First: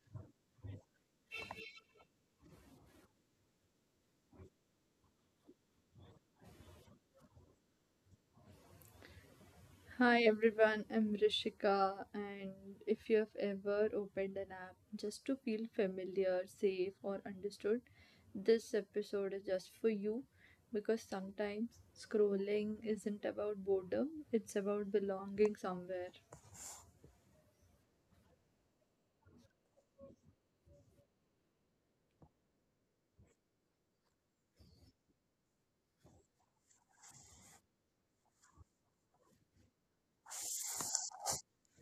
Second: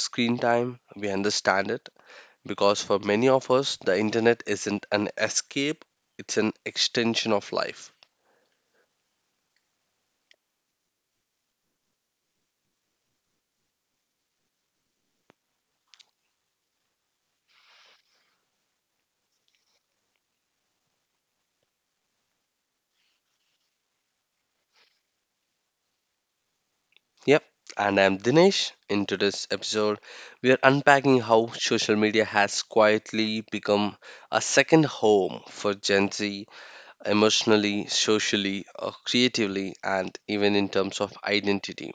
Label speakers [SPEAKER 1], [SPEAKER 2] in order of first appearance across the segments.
[SPEAKER 1] screen time, we understand it because for many of us, the internet isn't an escape, it's an extension of life.
[SPEAKER 2] Hi everyone, I'm Rishika, and if you have ever opened an app just to feel familiar, safe, or understood, this episode is just for you because sometimes scrolling isn't about boredom, it's about belonging somewhere.
[SPEAKER 1] Yep, and I'm Dinesh. In today's episode, we are unpacking how social media has quietly become a second home for Gen Z emotionally, socially, creatively, and even in terms of identity.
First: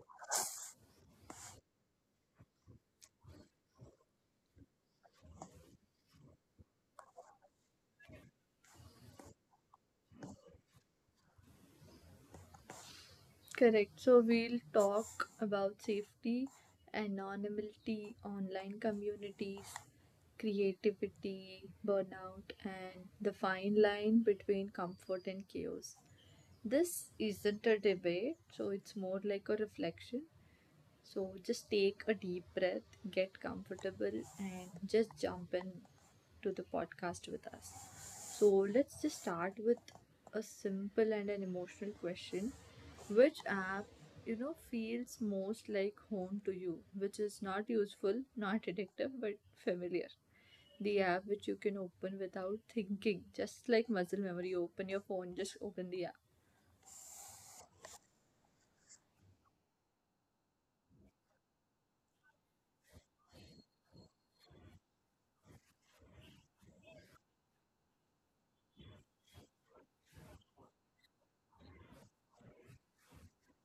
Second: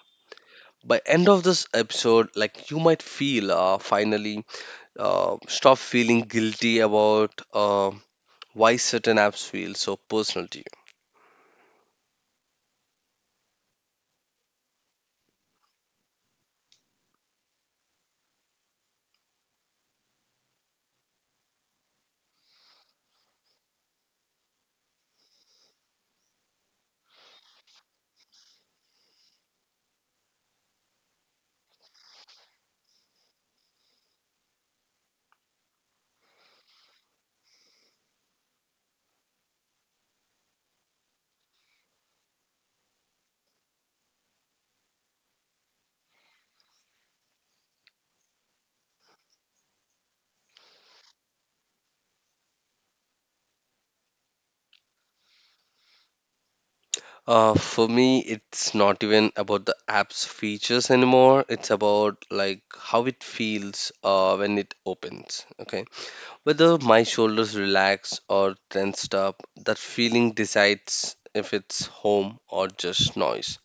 [SPEAKER 1] By end of this episode, like you might feel finally stop feeling guilty about why certain apps feel so personal to you.
[SPEAKER 2] Correct, so we'll talk about safety, anonymity, online communities, creativity, burnout, and the fine line between comfort and chaos. This isn't a debate, so it's more like a reflection. So just take a deep breath, get comfortable, and just jump in to the podcast with us. So let's just start with a simple and an emotional question. Which app, feels most like home to you, which is not useful, not addictive, but familiar? The app which you can open without thinking, just like muscle memory, you open your phone, just open the app.
[SPEAKER 1] For me, it's not even about the app's features anymore. It's about like how it feels when it opens. Okay, whether my shoulders relax or tensed up, that feeling decides if it's home or just noise.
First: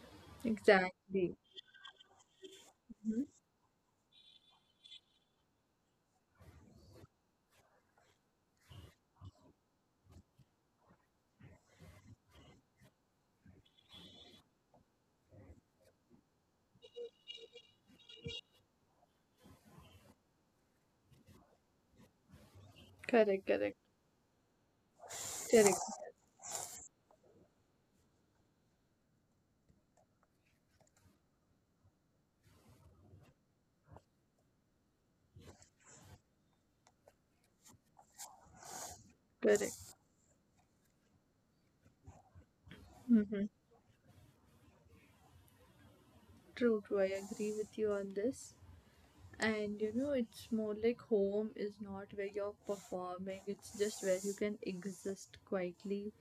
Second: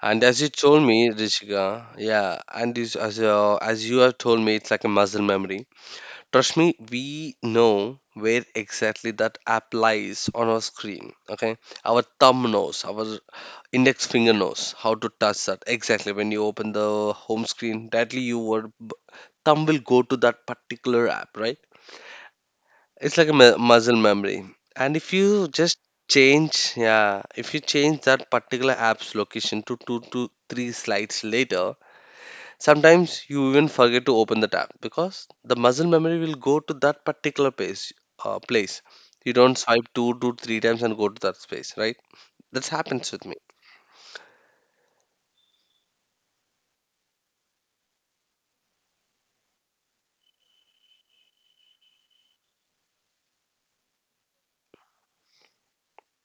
[SPEAKER 1] And as you told me,
[SPEAKER 2] Exactly.
[SPEAKER 1] Rishika, yeah, and is- as
[SPEAKER 2] Mhm.
[SPEAKER 1] uh, as you have told me, it's like a muscle memory. Trust me, we know where exactly that app lies on our screen. Okay, our thumb knows, our index finger knows how to touch that. Exactly. When you open the home screen, directly your thumb will go to that particular app, right? It's like a
[SPEAKER 2] Correct, correct.
[SPEAKER 1] muscle memory. And if you just
[SPEAKER 2] Correct.
[SPEAKER 1] change, yeah, if you change that particular app's location to two to three slides later, sometimes you even forget to open the tab because the muscle memory will go to that particular place. You don't
[SPEAKER 2] Correct.
[SPEAKER 1] swipe two to three times and go to that space, right? That happens with me.
[SPEAKER 2] Mm-hmm. True. I agree with you on this. And you know, it's more like home is not where you're performing, it's just where you can exist quietly.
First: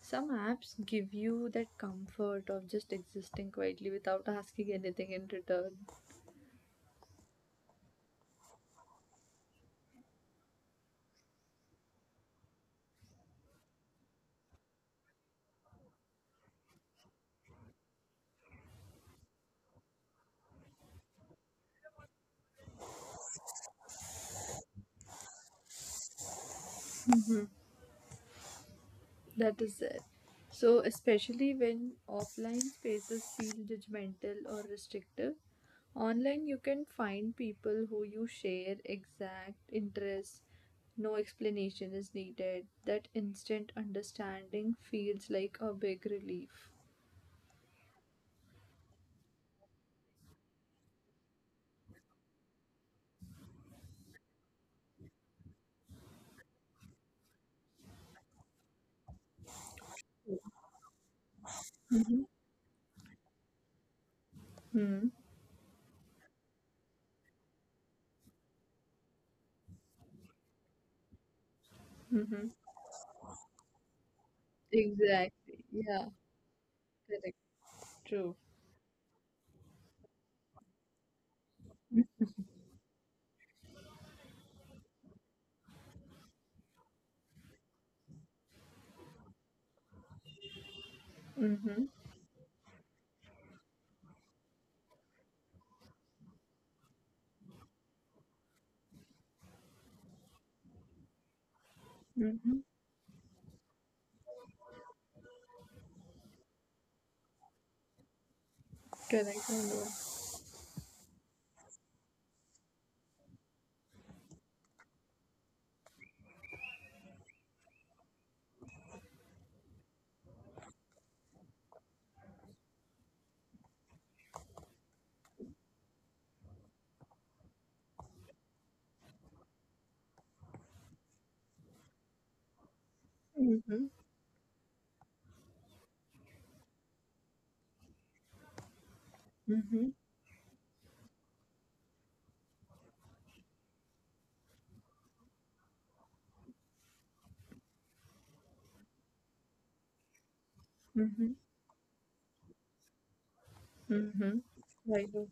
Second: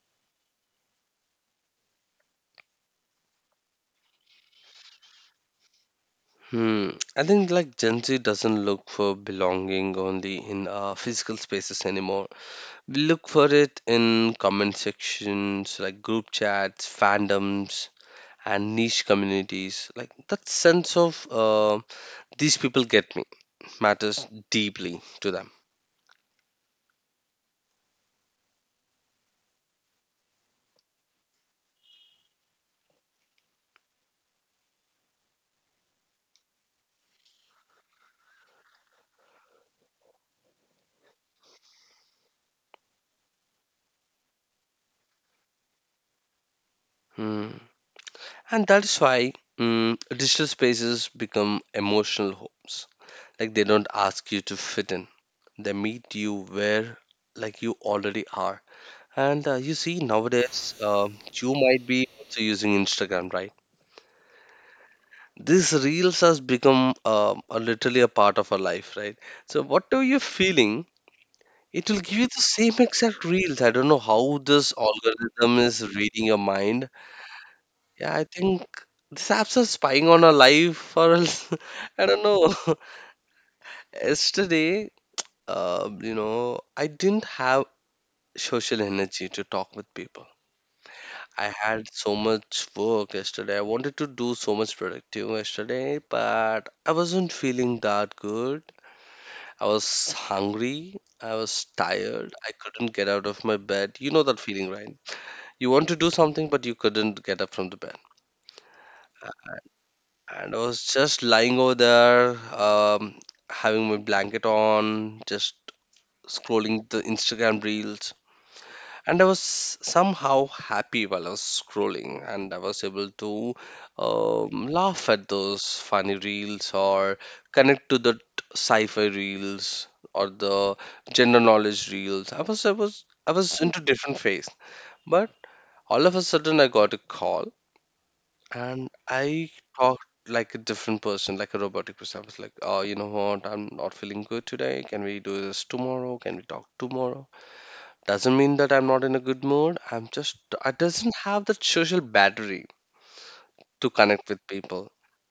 [SPEAKER 2] Some apps give you that comfort of just existing quietly without asking anything in return.
[SPEAKER 1] Hmm. I think like Gen Z doesn't look for belonging only in physical spaces anymore. We look for it in comment sections, like group chats, fandoms, and niche communities. Like that sense of these people get me matters deeply to them.
[SPEAKER 2] That is there. So, especially when offline spaces feel judgmental or restrictive, online you can find people who you share exact interests, no explanation is needed. That instant understanding feels like a big relief.
[SPEAKER 1] Hmm. And that is why digital spaces become emotional homes. Like they don't ask you to fit in. They meet you where like you already are. And you see, nowadays, you might be
[SPEAKER 2] Mm-hmm.
[SPEAKER 1] also using Instagram, right? These reels has become a literally a part of our life, right? So whatever you're feeling, it will give you the
[SPEAKER 2] Mm-hmm.
[SPEAKER 1] same exact reels. I don't know how this
[SPEAKER 2] Exactly.
[SPEAKER 1] algorithm is
[SPEAKER 2] Yeah,
[SPEAKER 1] reading your mind.
[SPEAKER 2] correct.
[SPEAKER 1] Yeah, I
[SPEAKER 2] True.
[SPEAKER 1] think these apps are spying on our life, or else I don't know. Yesterday, you know, I didn't have social energy to talk with people. I
[SPEAKER 2] Mm-hmm.
[SPEAKER 1] had so much work yesterday. I wanted to do so much productive yesterday, but I wasn't feeling that good. I was hungry. I was tired. I
[SPEAKER 2] Mm-hmm.
[SPEAKER 1] couldn't get out of my bed. You know that feeling, right? You want to do something, but you couldn't get up from the bed.
[SPEAKER 2] Correct. I know.
[SPEAKER 1] And I was just lying over there, having my blanket on, just scrolling the Instagram reels, and I was somehow happy while I was scrolling, and I was able to laugh at those funny reels or connect to the sci-fi reels or the general knowledge reels. I was I was into
[SPEAKER 2] Mm-hmm.
[SPEAKER 1] different phase, but all of a sudden I got a call and I
[SPEAKER 2] Mm-hmm.
[SPEAKER 1] talked like a different person, like a robotic person. I was like, "Oh, you know what? I'm not feeling good today. Can we do this tomorrow? Can we talk tomorrow?" Doesn't mean that I'm not in a good mood. I'm just, I doesn't
[SPEAKER 2] Mm-hmm.
[SPEAKER 1] have that social battery to connect
[SPEAKER 2] Mm-hmm.
[SPEAKER 1] with people.
[SPEAKER 2] I know.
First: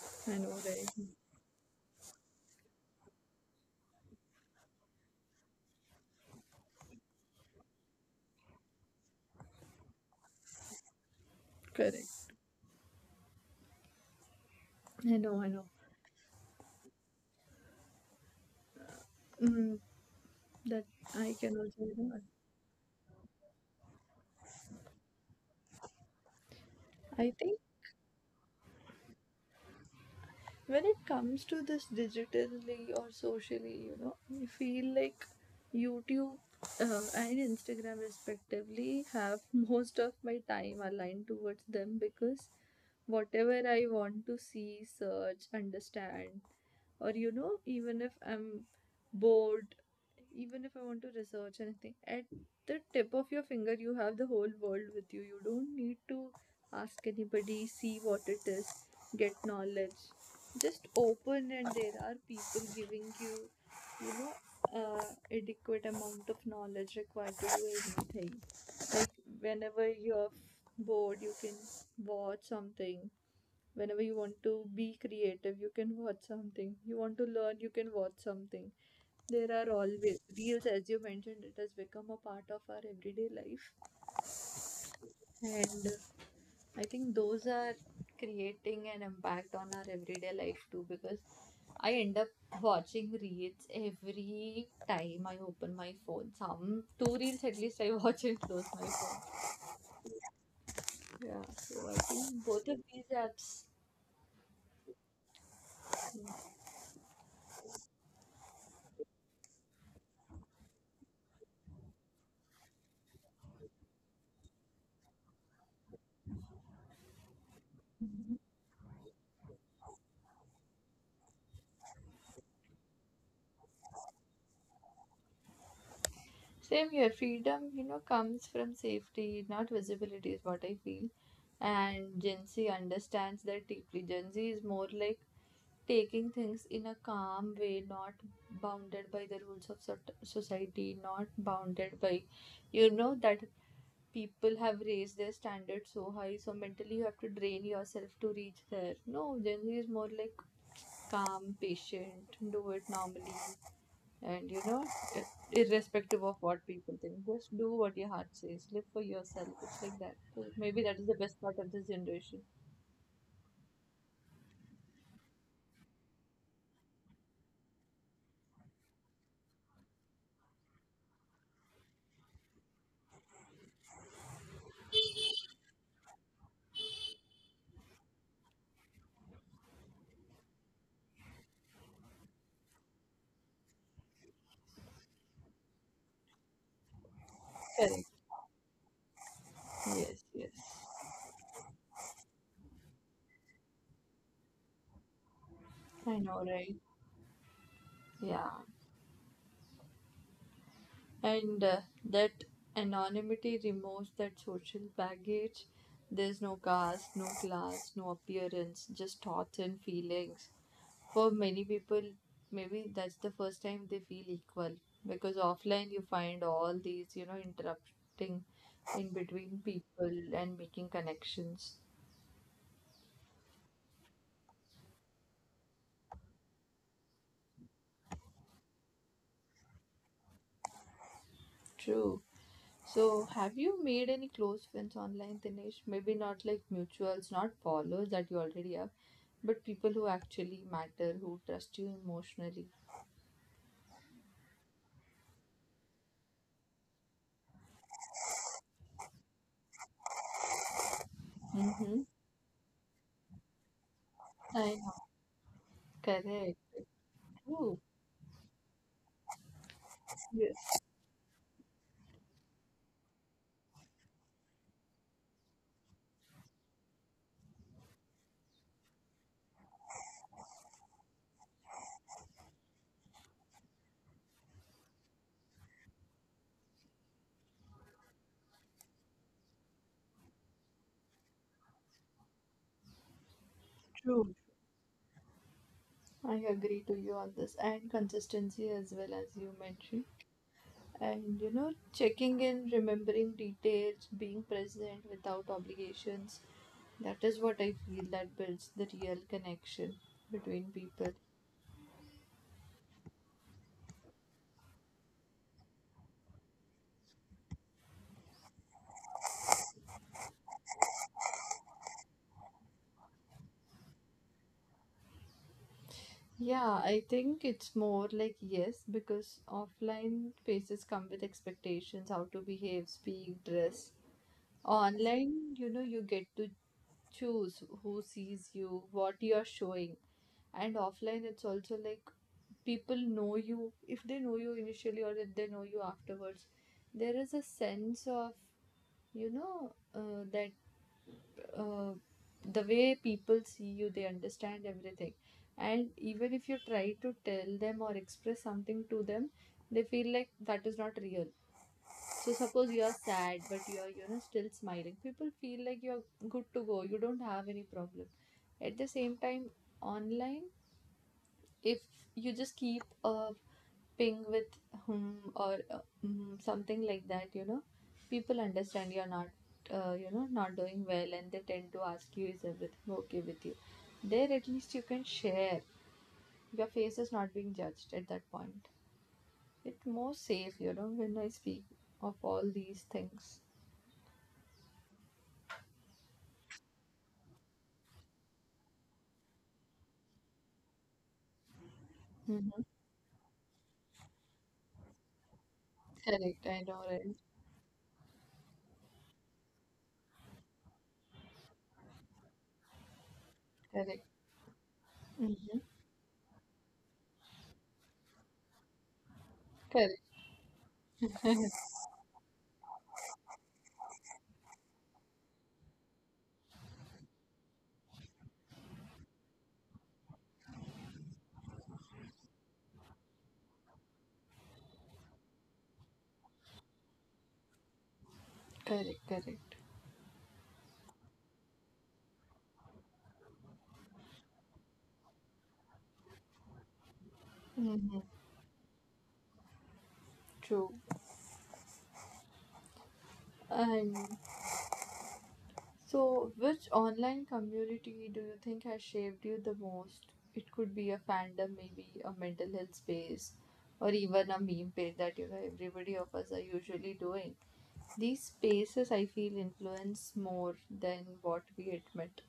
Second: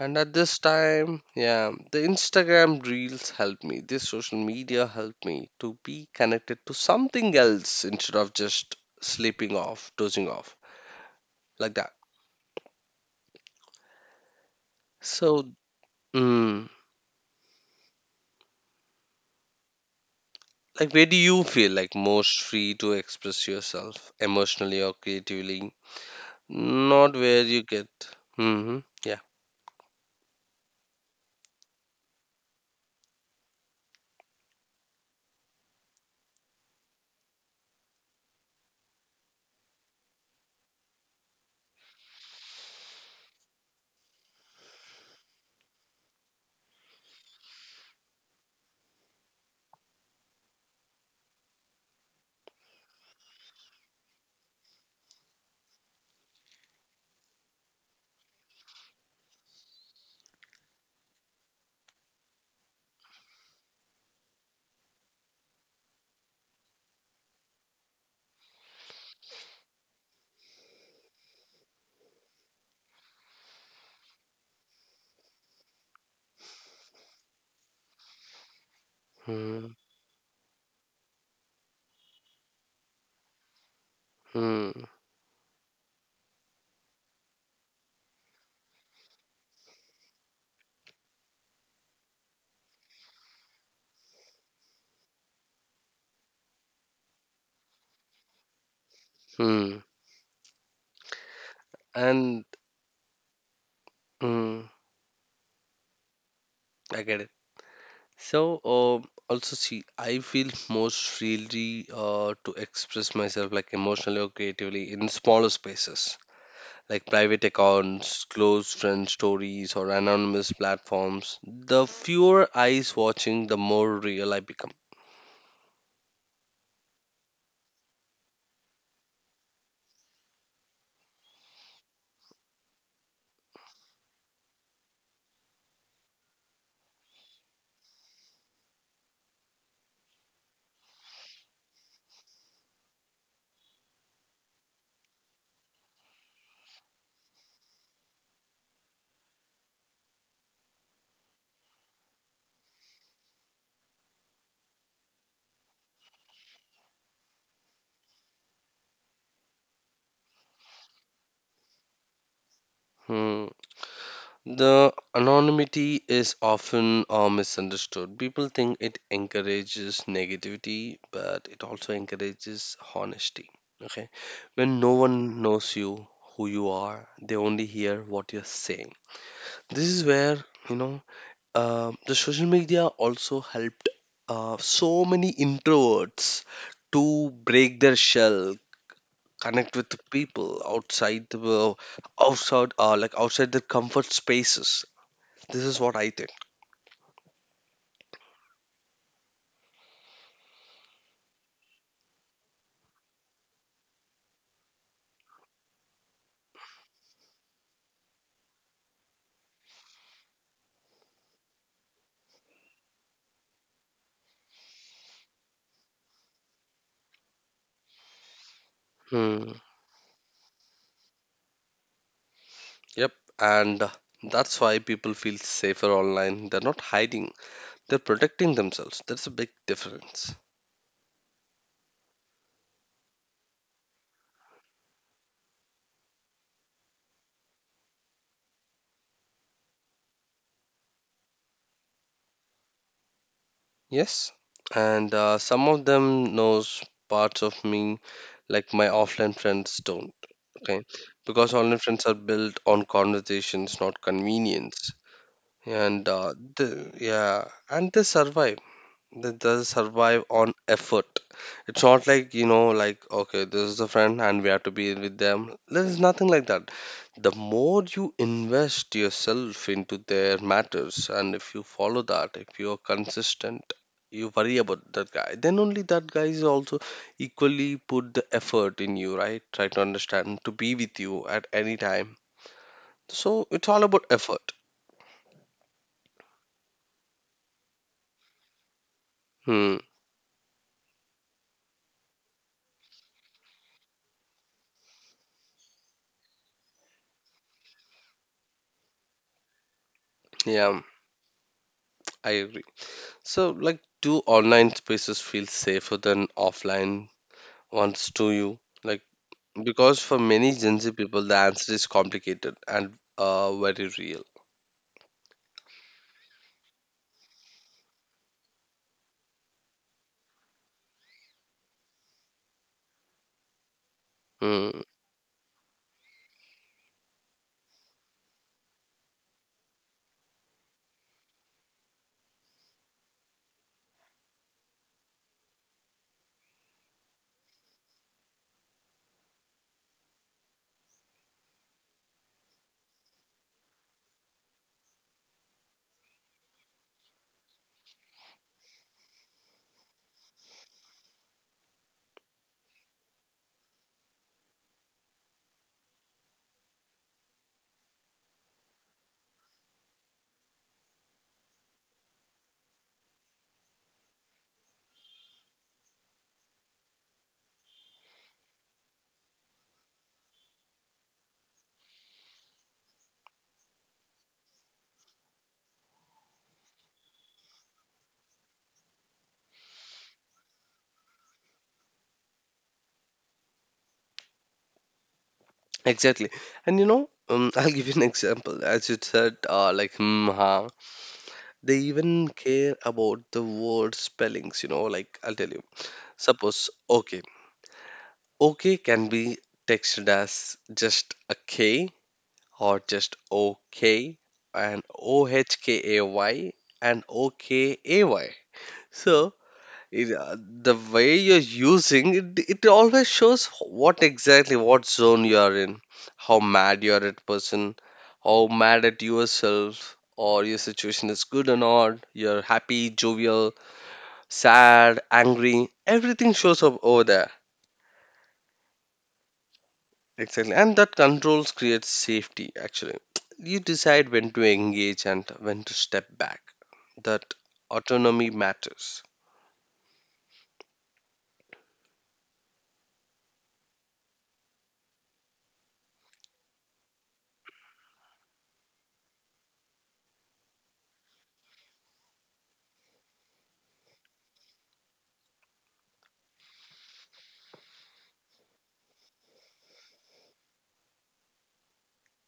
[SPEAKER 1] And at
[SPEAKER 2] I know,
[SPEAKER 1] this
[SPEAKER 2] right.
[SPEAKER 1] time, yeah, the Instagram reels help me. This social media help me to be connected to something else instead of just sleeping off, dozing off like that.
[SPEAKER 2] Correct. I know, I
[SPEAKER 1] So,
[SPEAKER 2] know.
[SPEAKER 1] mm,
[SPEAKER 2] Mm, that
[SPEAKER 1] like, where do
[SPEAKER 2] I
[SPEAKER 1] you
[SPEAKER 2] can
[SPEAKER 1] feel
[SPEAKER 2] also
[SPEAKER 1] like
[SPEAKER 2] remember.
[SPEAKER 1] most free to express yourself emotionally or creatively? Not
[SPEAKER 2] I
[SPEAKER 1] where
[SPEAKER 2] think
[SPEAKER 1] you get. Mm-hmm. Yeah.
[SPEAKER 2] when it comes to this digitally or socially, you know, I feel like YouTube and Instagram respectively have most of my time aligned towards them because whatever I want to see, search, understand, or, you know, even if I'm bored, even if I want to research anything, at the tip of your finger you have the whole world with you. You don't need to ask anybody, see what it is, get knowledge, just open and there are people giving you, you know, uh, adequate amount of knowledge required to do anything. Like whenever you're bored, you can watch something. Whenever you want to be creative, you can watch something. You want to learn, you can watch something. There are always reels. As you mentioned, it has become a part of our everyday life,
[SPEAKER 1] Mm-hmm.
[SPEAKER 2] and I think those are creating an impact on our everyday life too, because I end up watching reels every time I open my phone. Some two reels at least I watch and close my phone.
[SPEAKER 1] Mm-hmm.
[SPEAKER 2] Yeah, so I think
[SPEAKER 1] and
[SPEAKER 2] both of these apps.
[SPEAKER 1] mm, I get it. So also see, I feel most freely to express myself like emotionally or creatively in smaller spaces like private accounts, close friend stories, or anonymous platforms. The fewer eyes watching, the more real I become.
[SPEAKER 2] Same here. Freedom, you know, comes from safety, not visibility, is what I feel. And Gen Z understands that deeply. Gen Z is more like taking things in a calm way, not bounded by the rules of society, not bounded by, you know, that people have raised their standards so high, so mentally you have to drain yourself to reach there. No, Gen is more like calm, patient, do it normally, and you know, i- irrespective of what people think, just do what your heart says, live for yourself. It's like that. So maybe that is the best part of this generation.
[SPEAKER 1] Hmm. The anonymity is often misunderstood. People think it encourages negativity, but it also encourages honesty. Okay, when no one knows you, who you are, they only hear what you're saying. This is where you know the social media also helped so many introverts to break their
[SPEAKER 2] Correct.
[SPEAKER 1] shell, connect with
[SPEAKER 2] Yes, yes,
[SPEAKER 1] people outside like outside their comfort spaces, this is what I
[SPEAKER 2] I
[SPEAKER 1] think.
[SPEAKER 2] know, right? Yeah, and that anonymity removes that social baggage. There's no caste, no class, no appearance, just thoughts and feelings. For many people, maybe that's the first time they feel equal, because offline you find all these, you know, interrupting in
[SPEAKER 1] Hmm.
[SPEAKER 2] between people and making connections.
[SPEAKER 1] Yep. And that's why people feel safer online. They're not hiding, they're protecting themselves. That's a big difference.
[SPEAKER 2] True. So, have you made any close friends online, Dinesh? Maybe not like mutuals, not followers that you already have, but people who actually matter, who trust you emotionally.
[SPEAKER 1] Yes. And some of them knows parts of me like my offline friends don't. Okay. Because online
[SPEAKER 2] Mm-hmm.
[SPEAKER 1] friends are built on conversations, not
[SPEAKER 2] I know.
[SPEAKER 1] convenience. And
[SPEAKER 2] Correct.
[SPEAKER 1] yeah,
[SPEAKER 2] True.
[SPEAKER 1] and they survive. That does survive on
[SPEAKER 2] Yes,
[SPEAKER 1] effort. It's not like, you know, like, okay, this is a friend and we have to be with them. There is nothing like that. The more you invest yourself into their matters, and if you follow that, if you are consistent, you worry about that guy, then only that guy is also equally put the effort in you, right? Try to understand, to be with you at any time. So it's all about
[SPEAKER 2] true.
[SPEAKER 1] effort.
[SPEAKER 2] I agree to you on this. And consistency as well, as you
[SPEAKER 1] Hmm.
[SPEAKER 2] mentioned. And you know, checking in, remembering details, being present without obligations. That is what I feel that builds the real connection between
[SPEAKER 1] Yeah,
[SPEAKER 2] people.
[SPEAKER 1] I So, like, do online spaces feel safer than offline ones to you? Like, because for many Gen Z people, the answer is complicated and very real.
[SPEAKER 2] Yeah, I think it's more like yes, because offline faces come with expectations, how to behave, speak, dress.
[SPEAKER 1] Mm,
[SPEAKER 2] Online, you know, you get to choose who sees you, what you're showing. And offline, it's also like people know you. If they know you initially or if they know you afterwards, there is a sense of, you know, that uh, the way people see you, they understand everything. And even if you try to tell them or express something to them, they feel like that is not real. So suppose you are sad, but you are, you know, still smiling, people feel like you are good to go, you don't have any problem. At the same time, online, if you just keep a ping with hmm or something like that, you know, people understand you're not, you know, not doing well, and they tend to ask you, is everything okay with you? There, at least you can share. Your face is not being judged at that point. It's more safe, you know, when I speak of all these things.
[SPEAKER 1] exactly. And you know, I'll give you an example. As you said, like, hmm, ha, they even
[SPEAKER 2] Hmm.
[SPEAKER 1] care about the word spellings, you know, like, I'll tell you.
[SPEAKER 2] Correct, I
[SPEAKER 1] Suppose,
[SPEAKER 2] know, right?
[SPEAKER 1] okay. Okay can be texted as just a K or just
[SPEAKER 2] Correct.
[SPEAKER 1] OK and
[SPEAKER 2] Hmm.
[SPEAKER 1] OHKAY and OKAY. So
[SPEAKER 2] Correct,
[SPEAKER 1] the way you're using it, it always shows what exactly what zone you are in, how mad you are at person, how mad at yourself, or your situation is good or not. You're happy, jovial, sad, angry. Everything shows up over there.
[SPEAKER 2] correct, correct.
[SPEAKER 1] Exactly, and that controls creates safety. Actually, you decide when to engage and when to step back. That
[SPEAKER 2] Mm-hmm.
[SPEAKER 1] autonomy matters.
[SPEAKER 2] True. And so, which online community do you think has shaped you the most? It could be a fandom, maybe a mental health space, or even a meme page that, you know, everybody of us are usually doing. These spaces, I feel, influence more than what we admit.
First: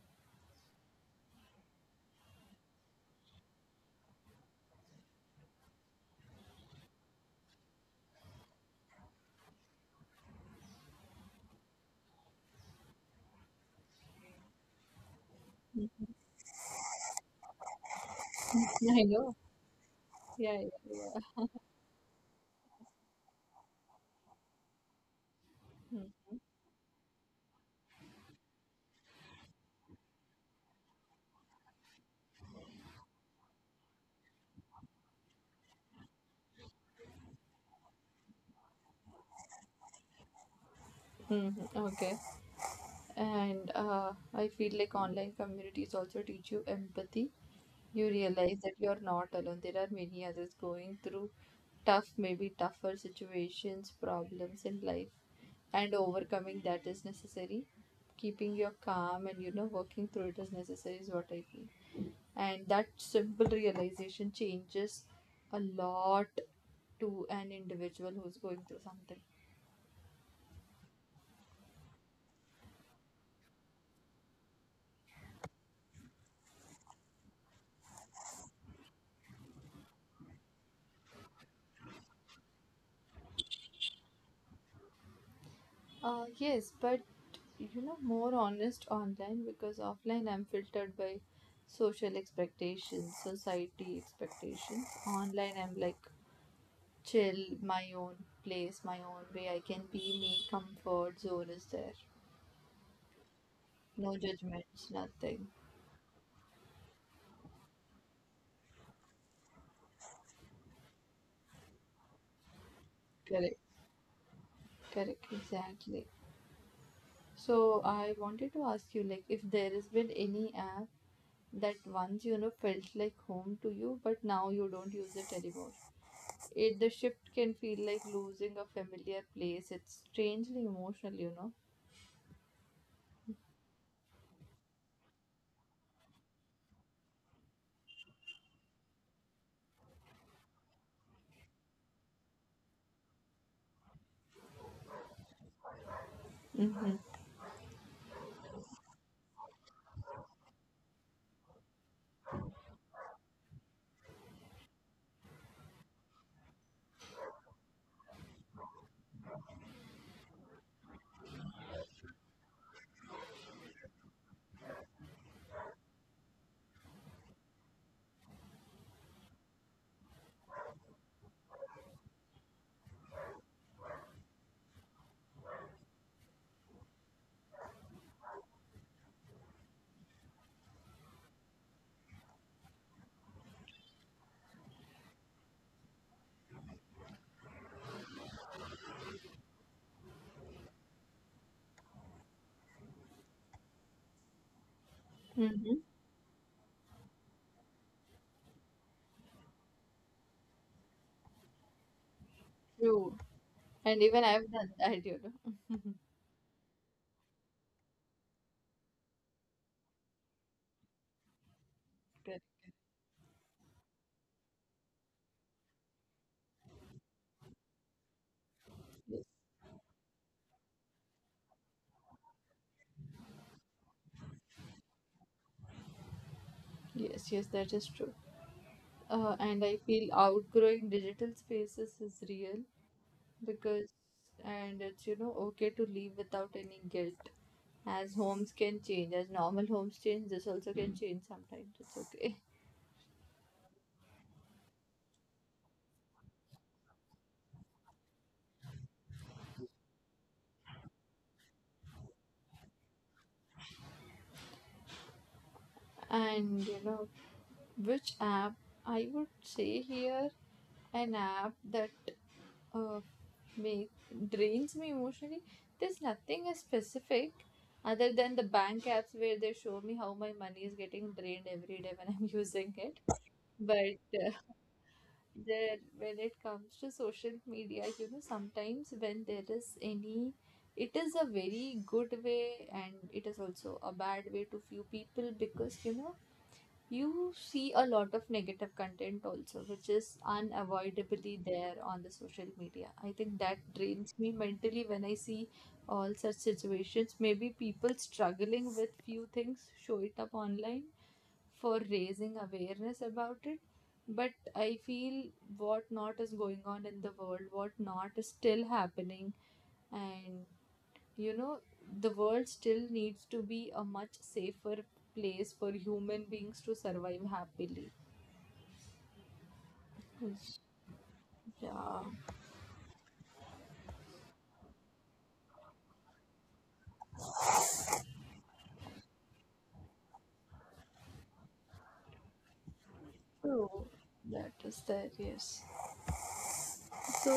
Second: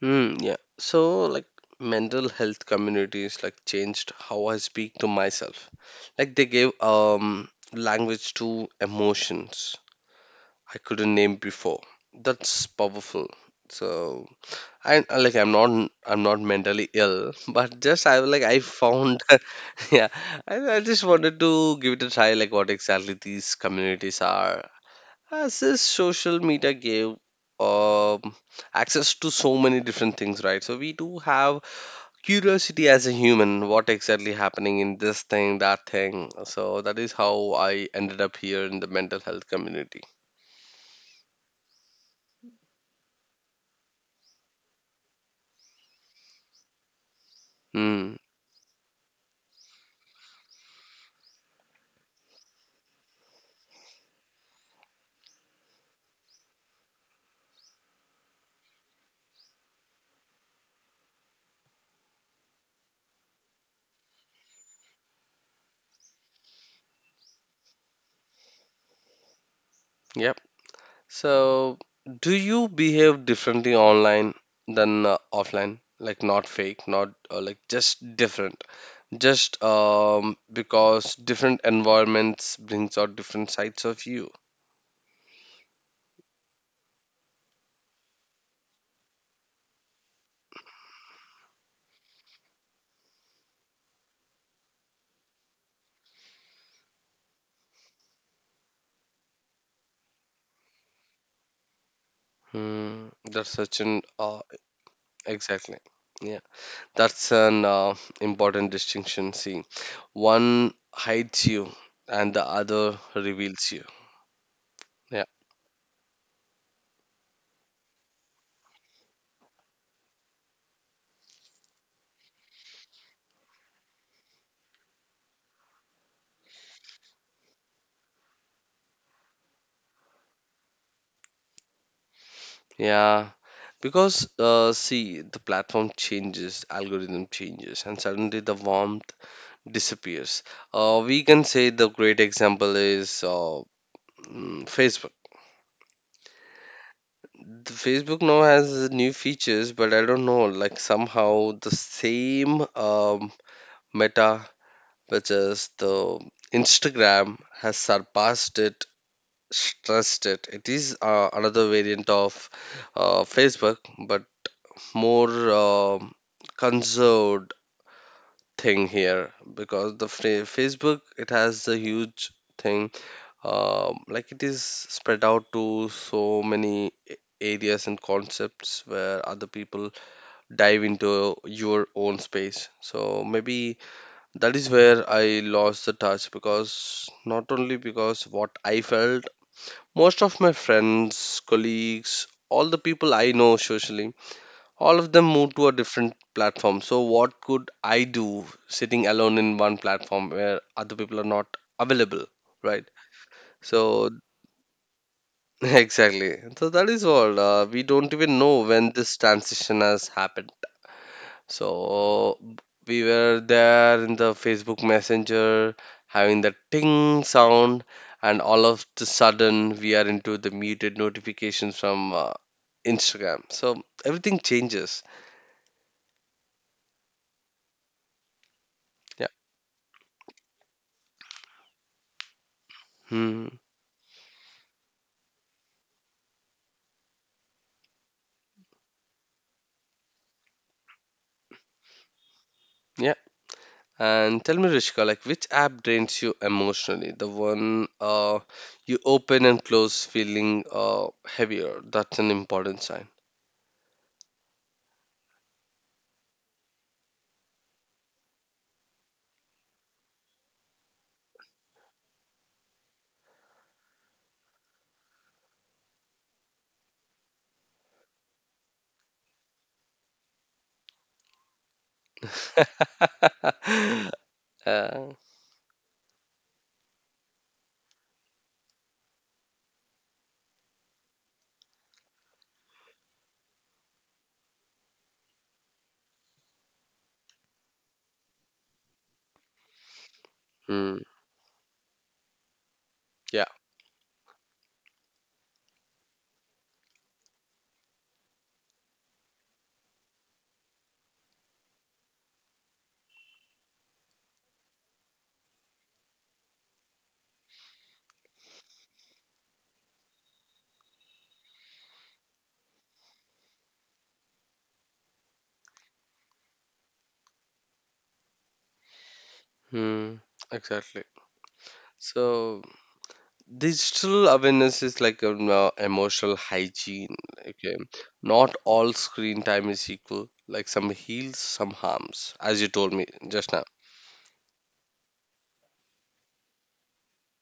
[SPEAKER 1] Hmm. Yeah. So, like, mental health communities like changed how I speak to myself. Like they gave language to emotions I couldn't name before. That's powerful. So I like I'm not mentally ill, but just I
[SPEAKER 2] I
[SPEAKER 1] found
[SPEAKER 2] know.
[SPEAKER 1] yeah.
[SPEAKER 2] Yeah, yeah,
[SPEAKER 1] I just
[SPEAKER 2] yeah.
[SPEAKER 1] wanted to give it a try like what exactly these communities are. As this social media gave um access to so many different things, right? So we do have curiosity as a human, what exactly happening in this thing, that thing. So that is how I ended up here in the mental health community.
[SPEAKER 2] Hmm. Okay. And I feel like online communities also teach you empathy. You
[SPEAKER 1] Hmm.
[SPEAKER 2] realize that you're not alone, there are many others going through tough, maybe tougher, situations, problems in life, and overcoming that is necessary. Keeping your calm and, you know, working through it is necessary, is what I feel, and that simple realization changes a lot to an individual who's going through something.
[SPEAKER 1] Yeah. So, do you behave differently online than offline? Like not fake, not like just different. Just because different environments brings out different sides of you.
[SPEAKER 2] Yes, but you know, more honest online, because offline I'm filtered by social expectations, society expectations. Online I'm like chill, my own place, my own way. I can be me, comfort zone is there.
[SPEAKER 1] Hmm, that's such an
[SPEAKER 2] No judgments, nothing.
[SPEAKER 1] Exactly. Yeah, that's an important distinction. See, one hides you and the other
[SPEAKER 2] Correct,
[SPEAKER 1] reveals you. Yeah.
[SPEAKER 2] correct, exactly. So I wanted to ask you, like, if there has been any app that, once, you know, felt like home to you, but now you don't use it anymore. It, the shift can feel like losing a familiar place. It's strangely emotional, you know.
[SPEAKER 1] Yeah, because, see, the platform changes, algorithm changes, and suddenly the warmth disappears. We can say the great example is Facebook.
[SPEAKER 2] Mm-hmm.
[SPEAKER 1] The Facebook now has new features, but I don't know, like somehow the same meta, which is the Instagram, has surpassed it, stressed it. It is another variant of Facebook, but more conserved thing here because the Facebook, it has a huge thing, like it is spread out to so many areas and concepts where other people dive into your own space, so maybe that is where I lost the touch because not only because what I felt, most of my friends, colleagues, all the people I know socially, all of them moved to a
[SPEAKER 2] Mm-hmm.
[SPEAKER 1] different platform, so what could I do sitting alone in one platform where other people are not available, right?
[SPEAKER 2] True.
[SPEAKER 1] So
[SPEAKER 2] And even I've done that, you know.
[SPEAKER 1] exactly. So that is all, we don't even know when this transition has happened. So
[SPEAKER 2] Correct.
[SPEAKER 1] we were there in the Facebook messenger having the ting sound, and all of the
[SPEAKER 2] Yes,
[SPEAKER 1] sudden we are into the muted notifications from Instagram, so everything changes.
[SPEAKER 2] yes, that is true.
[SPEAKER 1] Yeah.
[SPEAKER 2] And I feel outgrowing digital spaces is real
[SPEAKER 1] Hmm.
[SPEAKER 2] because, and it's, you know, okay to leave without any guilt. As homes can change, as normal homes change, this also can change sometimes. It's okay.
[SPEAKER 1] Yeah. And tell me, Rishika, like which app drains you emotionally? The one you open and close feeling heavier. That's an important sign.
[SPEAKER 2] And, you know, which app? I would say here an app that uh, make drains me emotionally. There's nothing as specific other than the bank apps, where they show me how my money is getting drained every day when I'm using it. But uh,
[SPEAKER 1] uh,
[SPEAKER 2] there, when it comes to social media, you know, sometimes when there is any, it is a very good way and it is also a bad way to few people, because you know you see a lot of negative content also which is
[SPEAKER 1] hmm,
[SPEAKER 2] unavoidably there on the social media. I think
[SPEAKER 1] yeah.
[SPEAKER 2] that drains me mentally when I see all such situations, maybe people struggling with few things, show it up online for raising awareness about it. But I feel what not is going on in the world, what not is still happening, and you know, the world still needs to be a much safer place for human beings to survive happily.
[SPEAKER 1] Hmm,
[SPEAKER 2] Yes.
[SPEAKER 1] exactly.
[SPEAKER 2] Yeah.
[SPEAKER 1] So digital awareness is like an emotional hygiene. Okay, not all screen time is equal. Like some heals, some harms, as you told me just now.
[SPEAKER 2] True. That is there. Yes. So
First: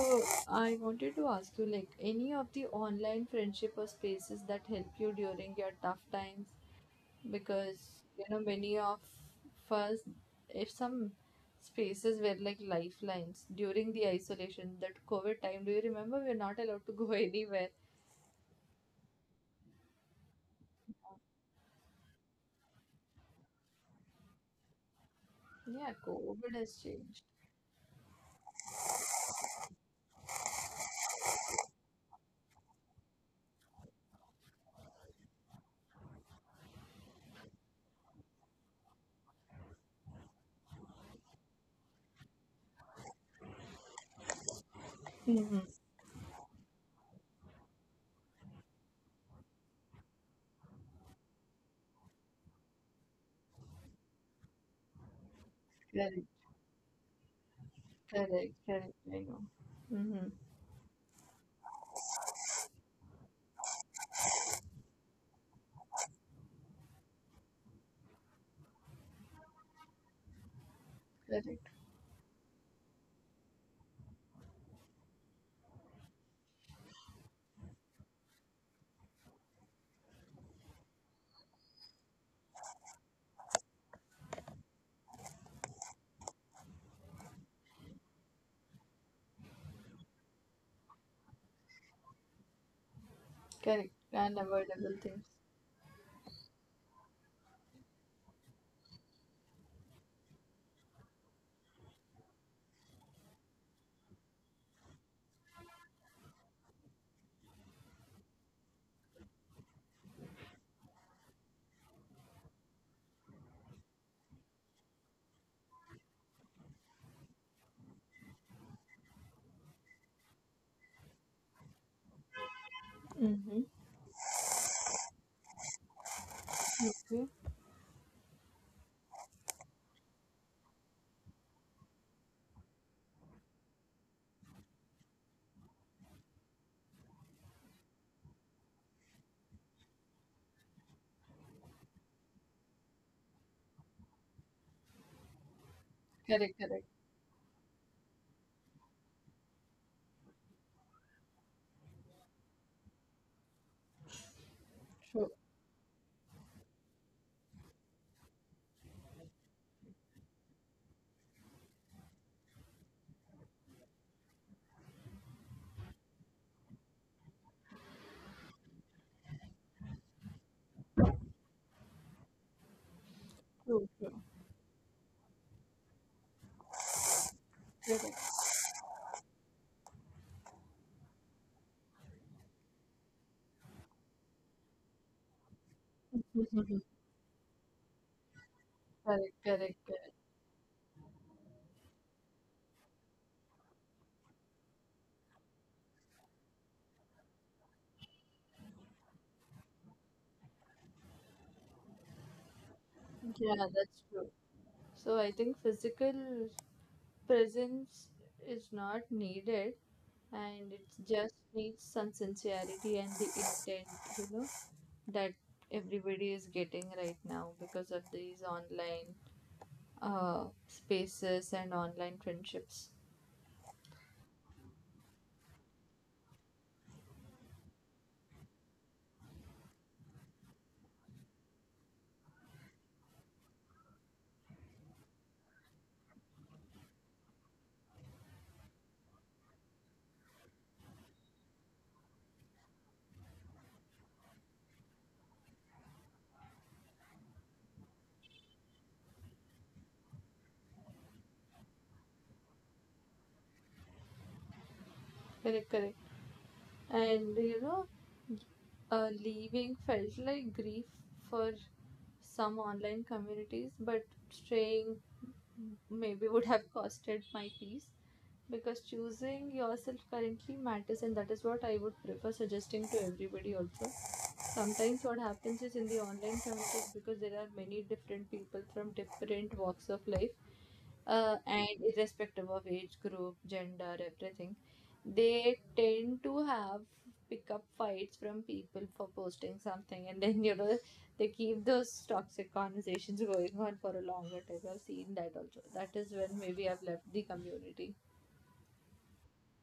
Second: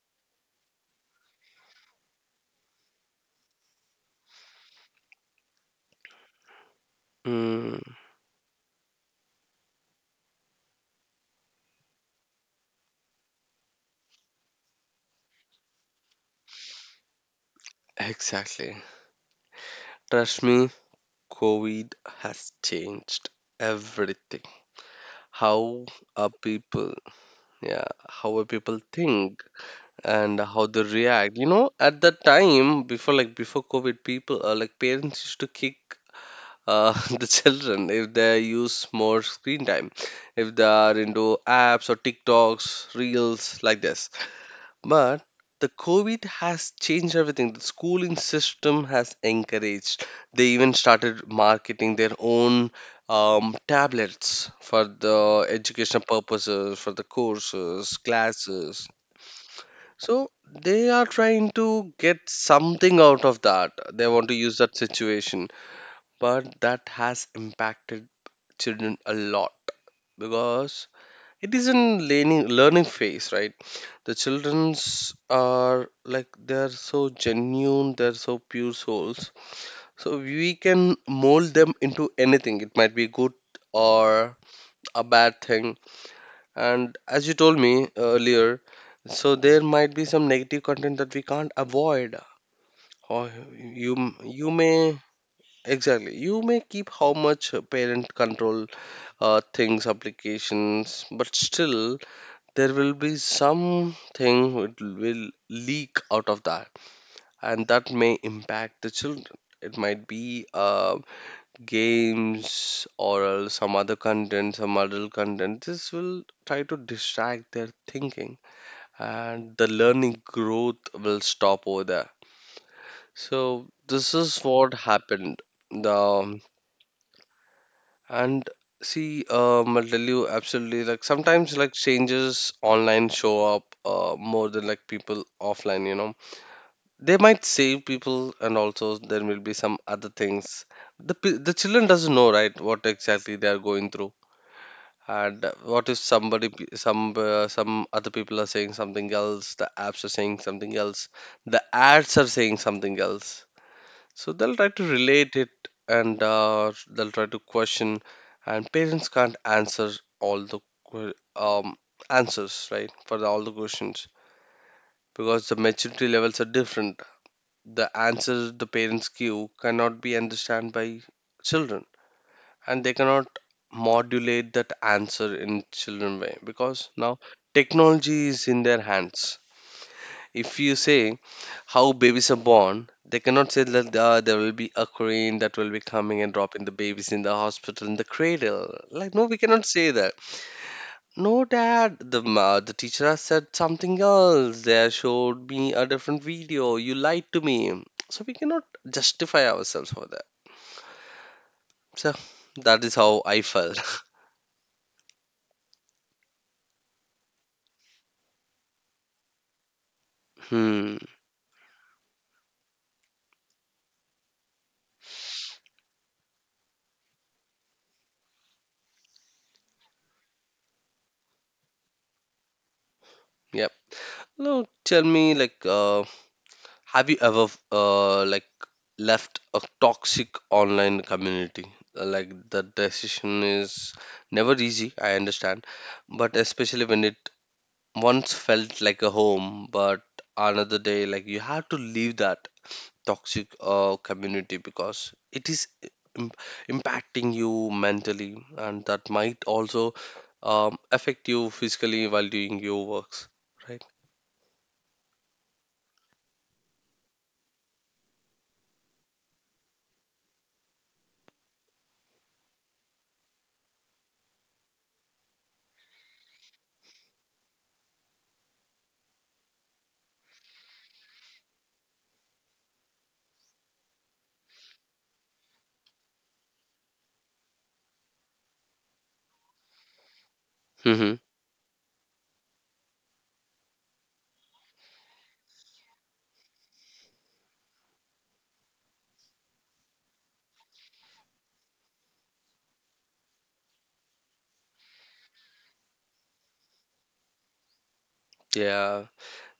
[SPEAKER 2] I wanted to ask you, like, any of the online friendship or spaces that help you during your tough times,
[SPEAKER 1] Mm,
[SPEAKER 2] because you know, many of us, if some spaces were like lifelines during the isolation, that COVID time, do you remember, we were not allowed to go anywhere.
[SPEAKER 1] exactly. Trust me, COVID has changed everything. How
[SPEAKER 2] Yeah,
[SPEAKER 1] are
[SPEAKER 2] COVID has
[SPEAKER 1] people,
[SPEAKER 2] changed.
[SPEAKER 1] yeah, how are people think and how they react. You know, at that time before, like before COVID, people like parents used to kick uh, the children if they use more screen time, if they are into apps or TikToks, reels like this. But
[SPEAKER 2] Mm-hmm.
[SPEAKER 1] the COVID has changed everything. The schooling system has encouraged. They even started marketing their own tablets for the educational
[SPEAKER 2] Correct,
[SPEAKER 1] purposes, for the courses,
[SPEAKER 2] correct,
[SPEAKER 1] classes.
[SPEAKER 2] correct. I know. Mm-hmm.
[SPEAKER 1] So they are trying to get something out of that. They want to use that situation. But that has impacted children a lot because it is
[SPEAKER 2] Correct,
[SPEAKER 1] in learning phase, right? The children's are like, they're so genuine, they're so pure souls, so we can mold them into anything. It might be good or a bad thing. And as you told me earlier, so there might be some negative content that we can't avoid. Or
[SPEAKER 2] correct.
[SPEAKER 1] you you may,
[SPEAKER 2] Unavoidable things.
[SPEAKER 1] exactly, you may keep how much parent control things, applications, but still there will be something which will leak out of that, and that may impact the children. It might be games or else some other content, some adult content. This will try to distract their thinking, and the learning growth will stop over there.
[SPEAKER 2] Mm-hmm.
[SPEAKER 1] So this is what happened, the
[SPEAKER 2] Okay.
[SPEAKER 1] and see, I'll tell you. Absolutely, like sometimes like changes online show up more than like people offline, you know. They might save people, and also there will be some other things. The children doesn't know, right, what exactly they are going through. And what if somebody,
[SPEAKER 2] Correct, correct.
[SPEAKER 1] some other people are saying something else, the apps are saying something else, the ads are saying something else, so they'll try to
[SPEAKER 2] True,
[SPEAKER 1] relate it. And they'll try to question, and parents can't answer all the que- um, answers, right, for the, all the questions, because the maturity levels are different. The answers the parents give cannot be understood by children, and they cannot
[SPEAKER 2] true.
[SPEAKER 1] modulate that answer in children way, because now
[SPEAKER 2] Correct,
[SPEAKER 1] technology is in their hands. If you say how babies are born, they cannot say that there will be a crane that will be coming and dropping the
[SPEAKER 2] Mhm.
[SPEAKER 1] babies in the hospital in the cradle. Like, no,
[SPEAKER 2] correct,
[SPEAKER 1] we cannot
[SPEAKER 2] correct,
[SPEAKER 1] say
[SPEAKER 2] correct.
[SPEAKER 1] that. No, dad, the teacher has said something else. They have showed me a different video. You lied to me. So we cannot justify ourselves for that. So that is how I
[SPEAKER 2] Yeah,
[SPEAKER 1] felt.
[SPEAKER 2] that's true. So I think physical presence is not needed, and it
[SPEAKER 1] hmm.
[SPEAKER 2] just needs some sincerity and the intent, you know, that everybody is getting right now because of these online spaces and online friendships.
[SPEAKER 1] Yep. No, tell me like, have you ever like left a toxic online community? Like the decision is never easy, I understand, but especially when it once felt like a home, but another day like you have to leave that toxic community because it is im- impacting you mentally, and that might also affect you physically while doing your works, right?
[SPEAKER 2] Correct, correct. And you know, leaving felt like grief for some online communities, but staying maybe would have costed my peace, because choosing yourself currently matters, and that is what I would prefer suggesting to everybody also. Sometimes what happens is in the online communities, because there are many different people from different walks of life,
[SPEAKER 1] Mm-hmm.
[SPEAKER 2] and irrespective of age group, gender, everything, they tend to have pickup fights from people for posting something, and then you know they keep those toxic conversations going on for a longer time. I've seen that also. That is when maybe I've left the community.
[SPEAKER 1] Yeah.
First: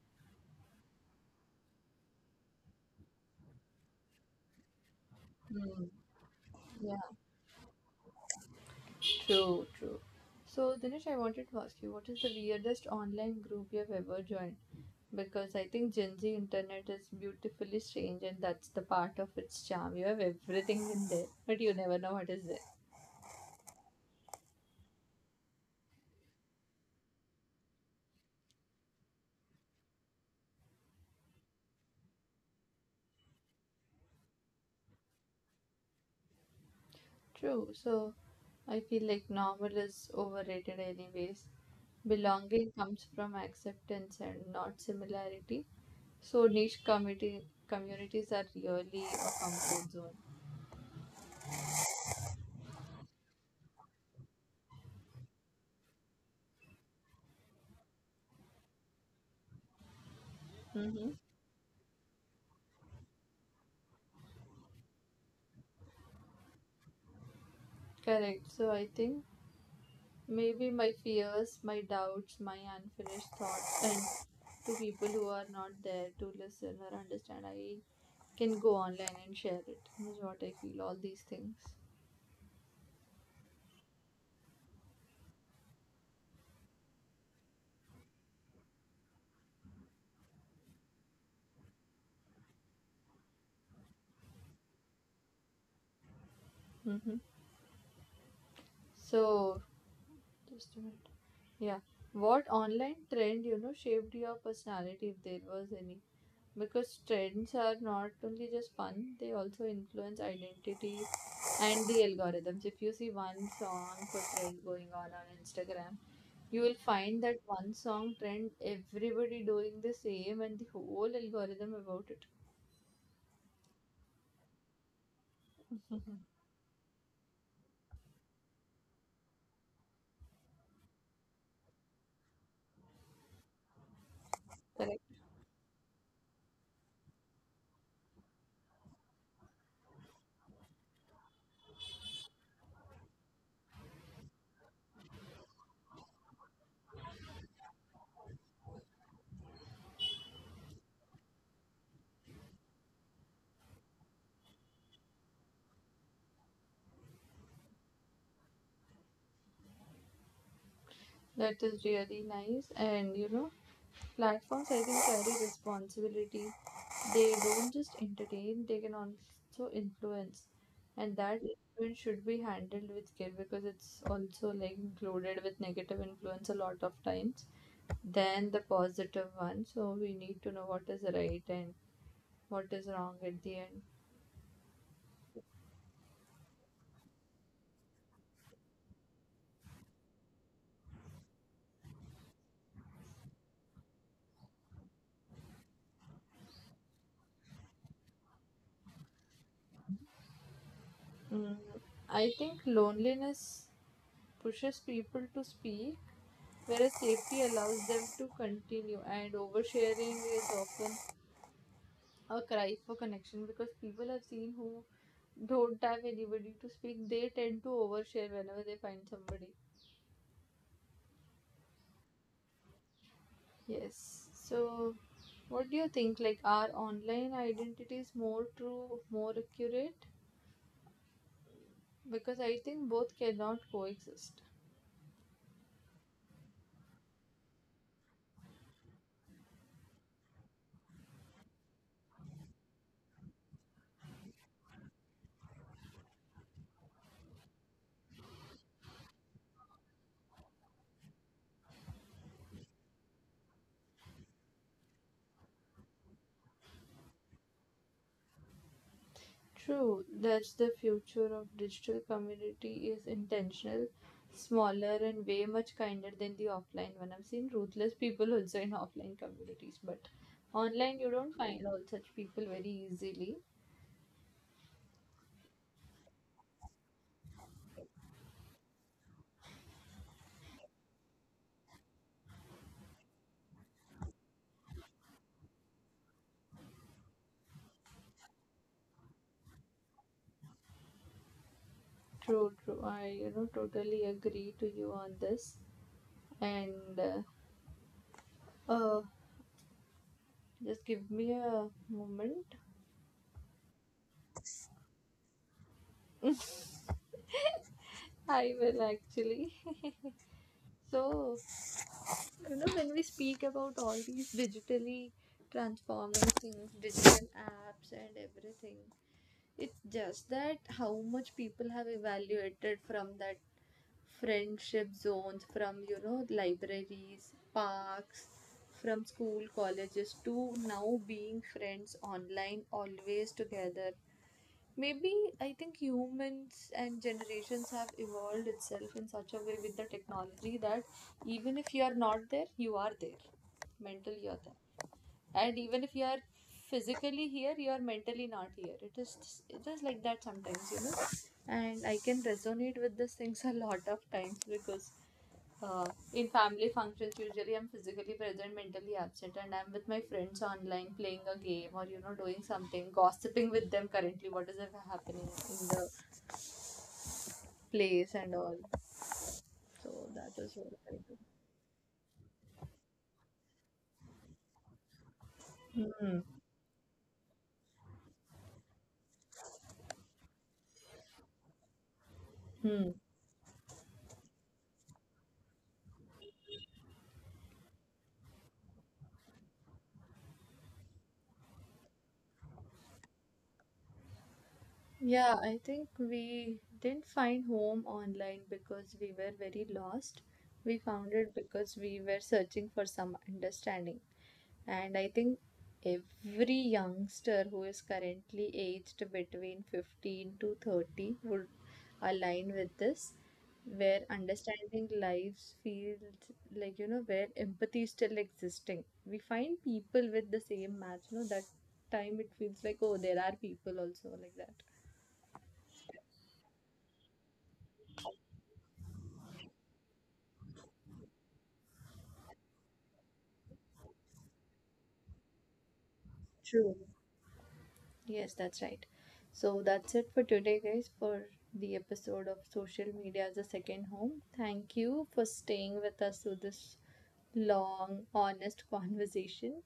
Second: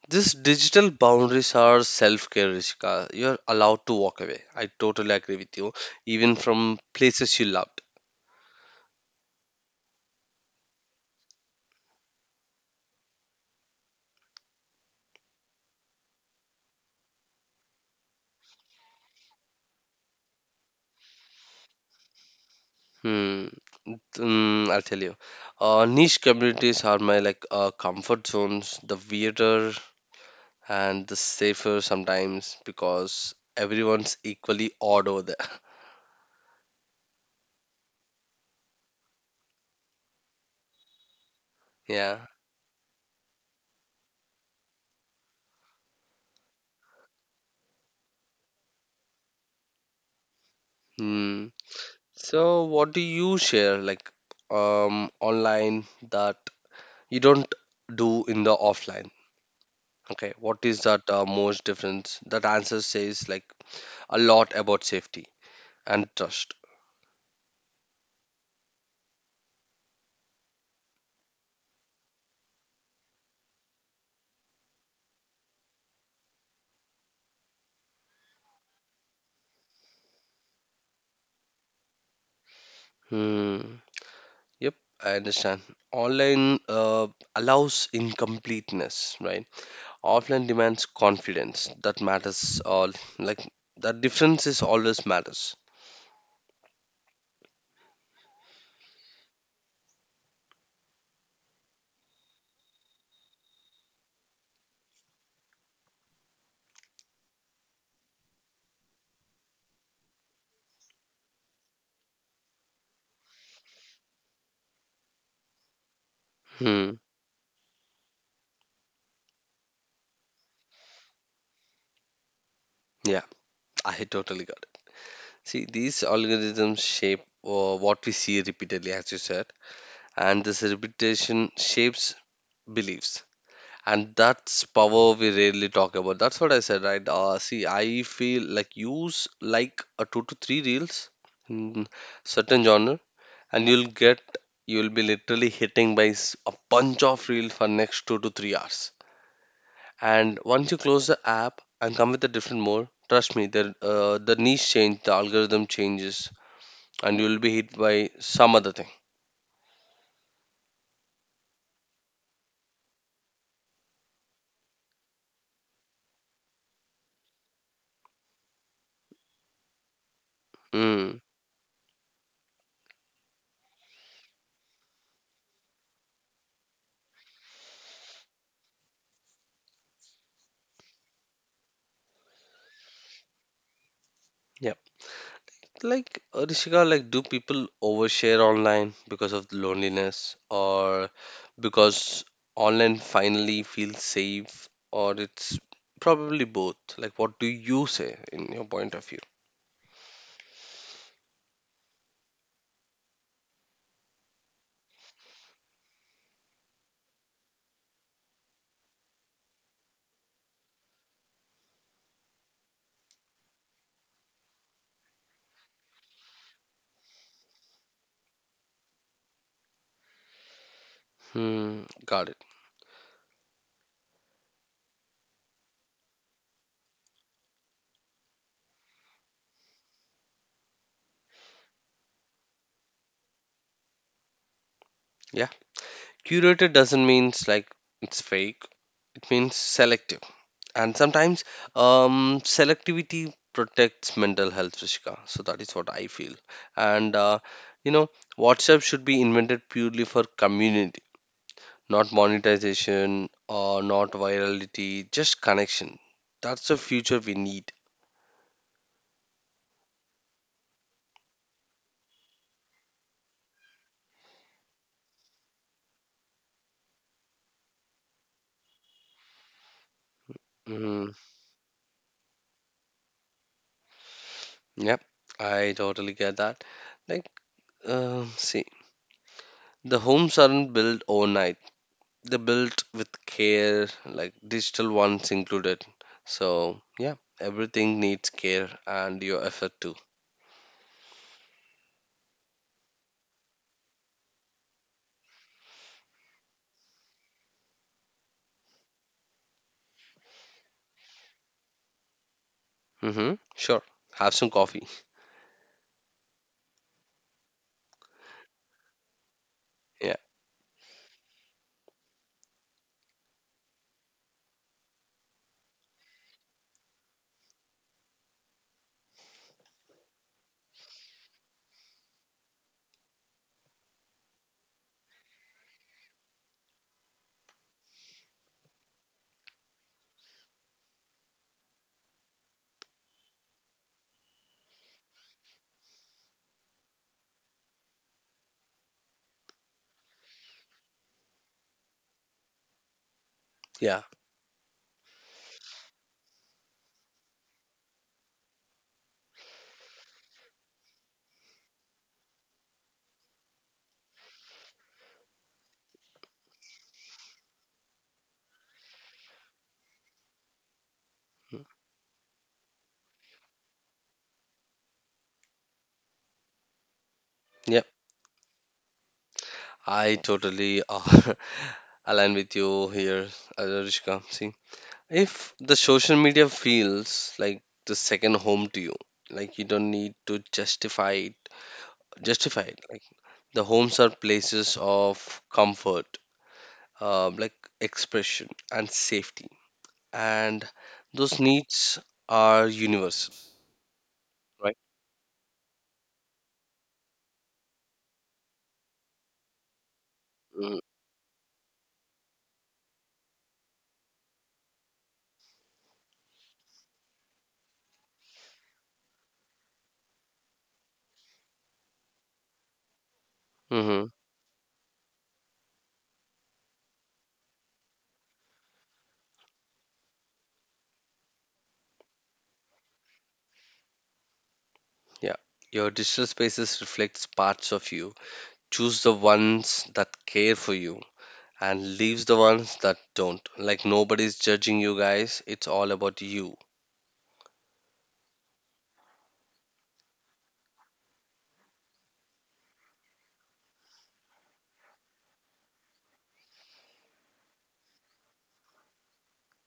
[SPEAKER 1] These digital boundaries are self care, Rishika. You're allowed to walk away. I totally agree with you,
[SPEAKER 2] Hmm.
[SPEAKER 1] even from
[SPEAKER 2] Yeah,
[SPEAKER 1] places you loved.
[SPEAKER 2] true, true. So Dinesh, I wanted to ask you, what is the weirdest online group you've ever joined? Because I think Gen Z internet is beautifully strange and that's the part of its charm. You have everything in there but you never know what is there.
[SPEAKER 1] Hmm. Mm, I'll tell you. Niche communities are my like comfort zones, the weirder and the safer sometimes because everyone's equally odd over there.
[SPEAKER 2] True. So I feel like normal is overrated, anyways.
[SPEAKER 1] Yeah.
[SPEAKER 2] Belonging comes from acceptance and not similarity. So niche community communities are really a comfort zone.
[SPEAKER 1] Hmm. So, what do you share, like, online, that you don't do in the offline? Okay, what is
[SPEAKER 2] Mm-hmm.
[SPEAKER 1] that most difference? That answer says like a lot about safety and trust.
[SPEAKER 2] Correct. So I think maybe my fears, my doubts, my unfinished thoughts, and to people who are not there to listen or understand, I can go online and share it. Is what I feel. All these things.
[SPEAKER 1] Hmm. Yep, I understand. Online allows incompleteness, right? Offline demands confidence. That matters. All like that difference is always matters.
[SPEAKER 2] Mm-hmm. So just a minute. Yeah. What online trend, you know, shaped your personality if there was any? Because trends are not only just fun, they also influence identity and the algorithms. If you see one song for trend going on Instagram, you will
[SPEAKER 1] Hmm.
[SPEAKER 2] find that one song trend, everybody doing the same and the whole algorithm about it.
[SPEAKER 1] Yeah, I totally got it. See, these algorithms shape what we see repeatedly, as you said, and this repetition shapes beliefs. And that's power we rarely talk about. That's what I said, right? Uh, see, I feel like use like a 2 to 3 reels in certain genre, and you'll be literally hitting by a bunch of reel for next 2 to 3 hours. And once you close the app and come with a different mode, trust me, the niche change, the algorithm changes, and you'll be hit by some other thing.
[SPEAKER 2] That is really nice. And you know, platforms I think carry responsibility. They don't just entertain, they can also influence. And
[SPEAKER 1] Mm.
[SPEAKER 2] that influence should be handled with care because it's also like included with negative influence a lot of times than the positive one. So we need to know what is right and what is wrong at the end.
[SPEAKER 1] Like Rishika, like do people overshare online because of loneliness, or because online finally feels safe, or it's probably both. Like what do you say in your point of view?
[SPEAKER 2] I think loneliness pushes people to speak, whereas safety allows them to continue. And oversharing is often a cry for connection, because people I've seen who don't have anybody to speak, they tend to overshare whenever they find somebody.
[SPEAKER 1] Hmm, got it.
[SPEAKER 2] Yes. So, what do you think? Like, are online identities more true, more accurate? Because I think both cannot coexist.
[SPEAKER 1] Yeah. Curated doesn't mean like it's fake. It means selective. And sometimes, um, selectivity protects mental health, Rishika. So that is what I feel. And you know, WhatsApp should be invented purely for community, not monetization or not virality, just connection. That's the future we need.
[SPEAKER 2] True, that's the future of digital community, is intentional, smaller and way much kinder than the offline one. I've seen ruthless people also in offline communities, but online
[SPEAKER 1] Hmm.
[SPEAKER 2] you don't find all such people very easily.
[SPEAKER 1] Yep, I totally get that. Like, um, see, the homes aren't built overnight. They're built with care, like digital ones included. So, yeah, everything needs care and your effort too.
[SPEAKER 2] True, true. I, you know, totally agree to you on this. And uh, uh just give me a moment.
[SPEAKER 1] Mm-hmm. Sure, have some coffee.
[SPEAKER 2] I will actually.
[SPEAKER 1] Yeah,
[SPEAKER 2] So you know, when we speak about all these digitally transforming things, digital apps and everything, it's just that how much people have evaluated from that friendship zones, from, you know, libraries, parks, from school, colleges to now being friends online, always together. Maybe I think humans and generations have evolved itself in such a way with the technology that even if you are not there, you are there.
[SPEAKER 1] yeah,
[SPEAKER 2] Mentally, you're there. And even if you are physically here, you are mentally not here. It is like that sometimes, you know, and I can resonate with these things a lot of times because uh, in family functions, usually I'm physically present, mentally absent, and I'm with my friends online playing a game or you know doing something, gossiping with them currently what is happening in the
[SPEAKER 1] yep.
[SPEAKER 2] place and all. So
[SPEAKER 1] I
[SPEAKER 2] that is what
[SPEAKER 1] totally
[SPEAKER 2] I do.
[SPEAKER 1] align with you here, Arishka. See, if the social
[SPEAKER 2] Hmm.
[SPEAKER 1] media feels like the second home to you, like you don't need to justify it.
[SPEAKER 2] Hmm.
[SPEAKER 1] Like the homes are places of comfort, like expression and safety, and those needs are universal, right?
[SPEAKER 2] Yeah, I think we didn't find home online because we were very lost. We found it because we were searching for some understanding. And I think every youngster who is currently aged between 15 to 30 would align with this, where
[SPEAKER 1] Mm-hmm.
[SPEAKER 2] understanding lives feels like, you know, where empathy is still existing. We find people with the same match, you know, that time it feels like, oh, there are people also like that.
[SPEAKER 1] Yeah. Your digital spaces reflects parts of you. Choose the ones that care for you and leaves the ones that don't. Like nobody's judging you guys. It's all about you.
[SPEAKER 2] True. Yes, that's right. So that's it for today, guys, for the episode of Social Media as a Second Home. Thank you for staying with us through this long, honest conversation.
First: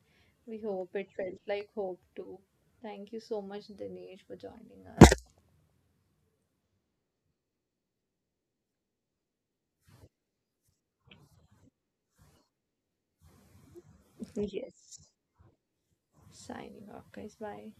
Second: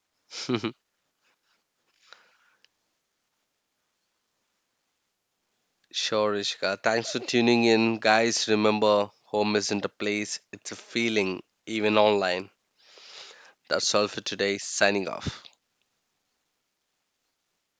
[SPEAKER 2] We hope it felt like hope too. Thank you so much, Dinesh, for joining us.
[SPEAKER 1] Sure, Ishka. Thanks for tuning in. Guys, remember, home isn't a place, it's a feeling, even online. That's all for today.
[SPEAKER 2] Yes.
[SPEAKER 1] Signing off.
[SPEAKER 2] Signing off, guys. Bye.